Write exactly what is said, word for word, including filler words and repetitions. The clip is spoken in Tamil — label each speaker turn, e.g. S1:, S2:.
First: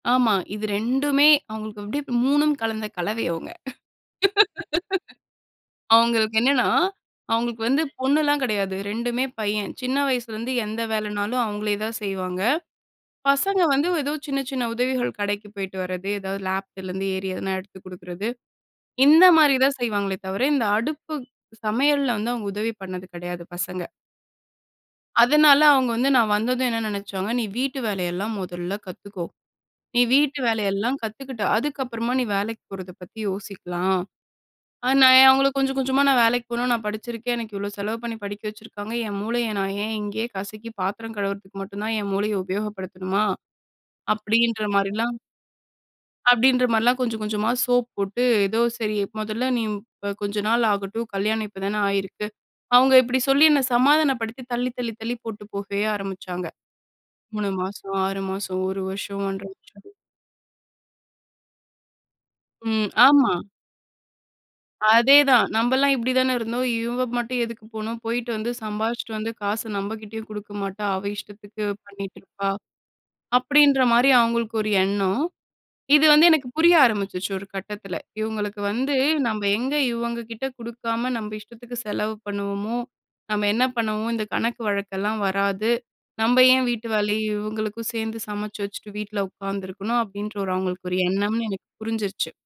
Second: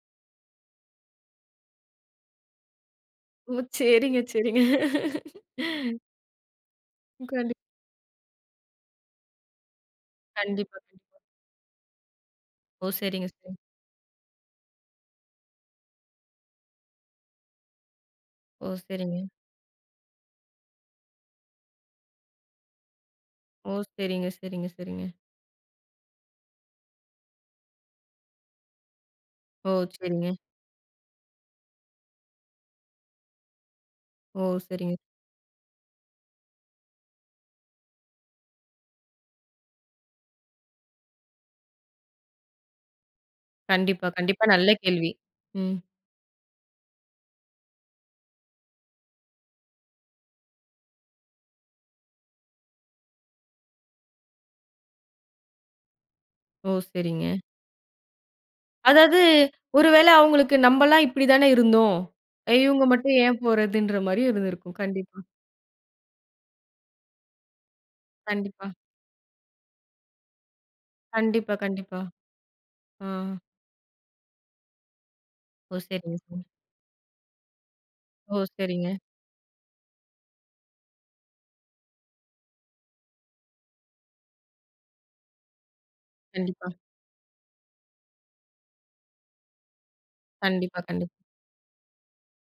S1: ஆமா. இது ரெண்டுமே அவங்களுக்கு அப்படி மூணும் கலந்த கலவை அவங்க.
S2: ஓ! சரிங்க, சரிங்க.
S1: அவங்களுக்கு என்னன்னா,
S2: கண்டிப்பா
S1: அவங்களுக்கு வந்து பொண்ணுலாம் கெடையாது. ரெண்டுமே பையன். சின்ன வயசுலேருந்து
S2: கண்டிப்பா.
S1: எந்த
S2: கண்டிப்பா.
S1: வேலைனாலும் அவங்களே தான் செய்வாங்க.
S2: ஓ! சரிங்க, சரிங்க.
S1: பசங்க வந்து எதோ சின்ன, சின்ன உதவிகள் கடைக்கு போய்ட்டு வரது, ஏதாவது லாஃப்ட்லேருந்து ஏறி எதனா எடுத்து குடுக்குறது.
S2: ஓ! சரிங்க.
S1: இந்த மாரி தான் செய்வாங்களே தவிர, இந்த அடுப்பு சமையலல்ல வந்து அவங்க உதவி பண்ணது கெடையாது
S2: ஓ!
S1: பசங்க.
S2: சரிங்க, சரிங்க, சரிங்க.
S1: அதனால அவங்க வந்து நான் வந்ததும் என்ன நெனைச்சாங்க, "நீ வீட்டு வேலையெல்லாம் முதல்ல கத்துக்கோ.
S2: ஓ!
S1: நீ
S2: சரிங்க.
S1: வீட்டு வேலையெல்லாம் கத்துக்கிட்டு, அதுக்கப்பறமா நீ வேலைக்கு போறத பத்தி யோசிக்கலாம்."
S2: ஓ! சரிங்க.
S1: அது நான் ஏன் அவங்கள கொஞ்சம் கொஞ்சமா, "நான் வேலைக்கு போகணும். நான் படிச்சிருக்கேன். எனக்கு இவ்வளோ செலவு பண்ணி படிக்க வச்சுருக்காங்க. என் மூளைய நான் ஏன் இங்கேயே கசக்கி பாத்திரம் கழுவுறதுக்கு மட்டும் தான் என் மூளைய உபயோகப்படுத்தணுமா?"
S2: கண்டிப்பா, கண்டிப்பா.
S1: அப்படீன்ற
S2: நல்ல கேள்வி.
S1: மாரிலாம்
S2: ம்.
S1: அப்படீன்ற மாரிலாம் கொஞ்சம், கொஞ்சமா சோப் போட்டு, ஏதோ சரி "மொதல்ல நீ ம் ப கொஞ்ச நாள் ஆகட்டும். கல்யாணம் இப்பதானே ஆயிருக்கு." அவங்க இப்படி சொல்லி என்ன சமாதானப்படுத்தி தள்ளி, தள்ளி, தள்ளி போட்டு போகவே ஆரம்புச்சாங்க.
S2: ஓ! சரிங்க.
S1: மூணு மாசம், ஆறு மாசம், ஒரு
S2: அதாவது,
S1: வருஷம், ஒண்ரை
S2: ஒரு
S1: வருஷம்.
S2: வேளை அவங்களுக்கு, நம்பல்லாம் இப்படி தான இருந்தோம். இவங்க
S1: ம்.
S2: மட்டும்
S1: ஆமா.
S2: ஏன் போறதுன்ற மாரியும் இருந்திருக்கும். கண்டிப்பா.
S1: அதேதான்." நம்பல்லாம் இப்படிதானே இருந்தோம். இவங்க மட்டும் எதுக்கு போணும்? போயிட்டு வந்து
S2: கண்டிப்பா.
S1: சம்பாரிச்சுட்டு வந்து, காச நம்பகிட்டயும் குடுக்க மாட்டா. அவள்
S2: கண்டிப்பா,
S1: இஷ்டத்துக்கு
S2: கண்டிப்பா.
S1: பண்ணீட்டுருப்பா."
S2: ஆ.
S1: அப்படீன்ற மாரி அவங்களுக்கு ஒரு எண்ணம்.
S2: ஓ!
S1: இது
S2: சரிங்க,
S1: வந்து
S2: சரிங்க.
S1: எனக்கு புரிய ஆரம்பிச்சுருச்சு ஒரு கட்டத்தில.
S2: ஓ!
S1: இவங்களுக்கு
S2: சரிங்க.
S1: வந்து, நம்ம எங்க இவங்க கிட்ட குடுக்காம, நம்ப இஷ்டத்துக்கு செலவு பண்ணுவோமோ "நம்ம என்ன பண்ணுவோம்? இந்த கணக்கு வழக்கெல்லாம் வராது. நம்ப ஏன்
S2: கண்டிப்பா.
S1: வீட்டு வேலையும் இவங்களுக்கும் சேர்ந்து சமைச்சு வச்சுட்டு, வீட்ல உட்காந்துருக்கணும்." அப்படீன்ற ஒரு
S2: கண்டிப்பா,
S1: அவங்களுக்கு ஒரு
S2: கண்டிப்பா.
S1: எண்ணம்ன்னு எனக்கு புரிஞ்சுருச்சு.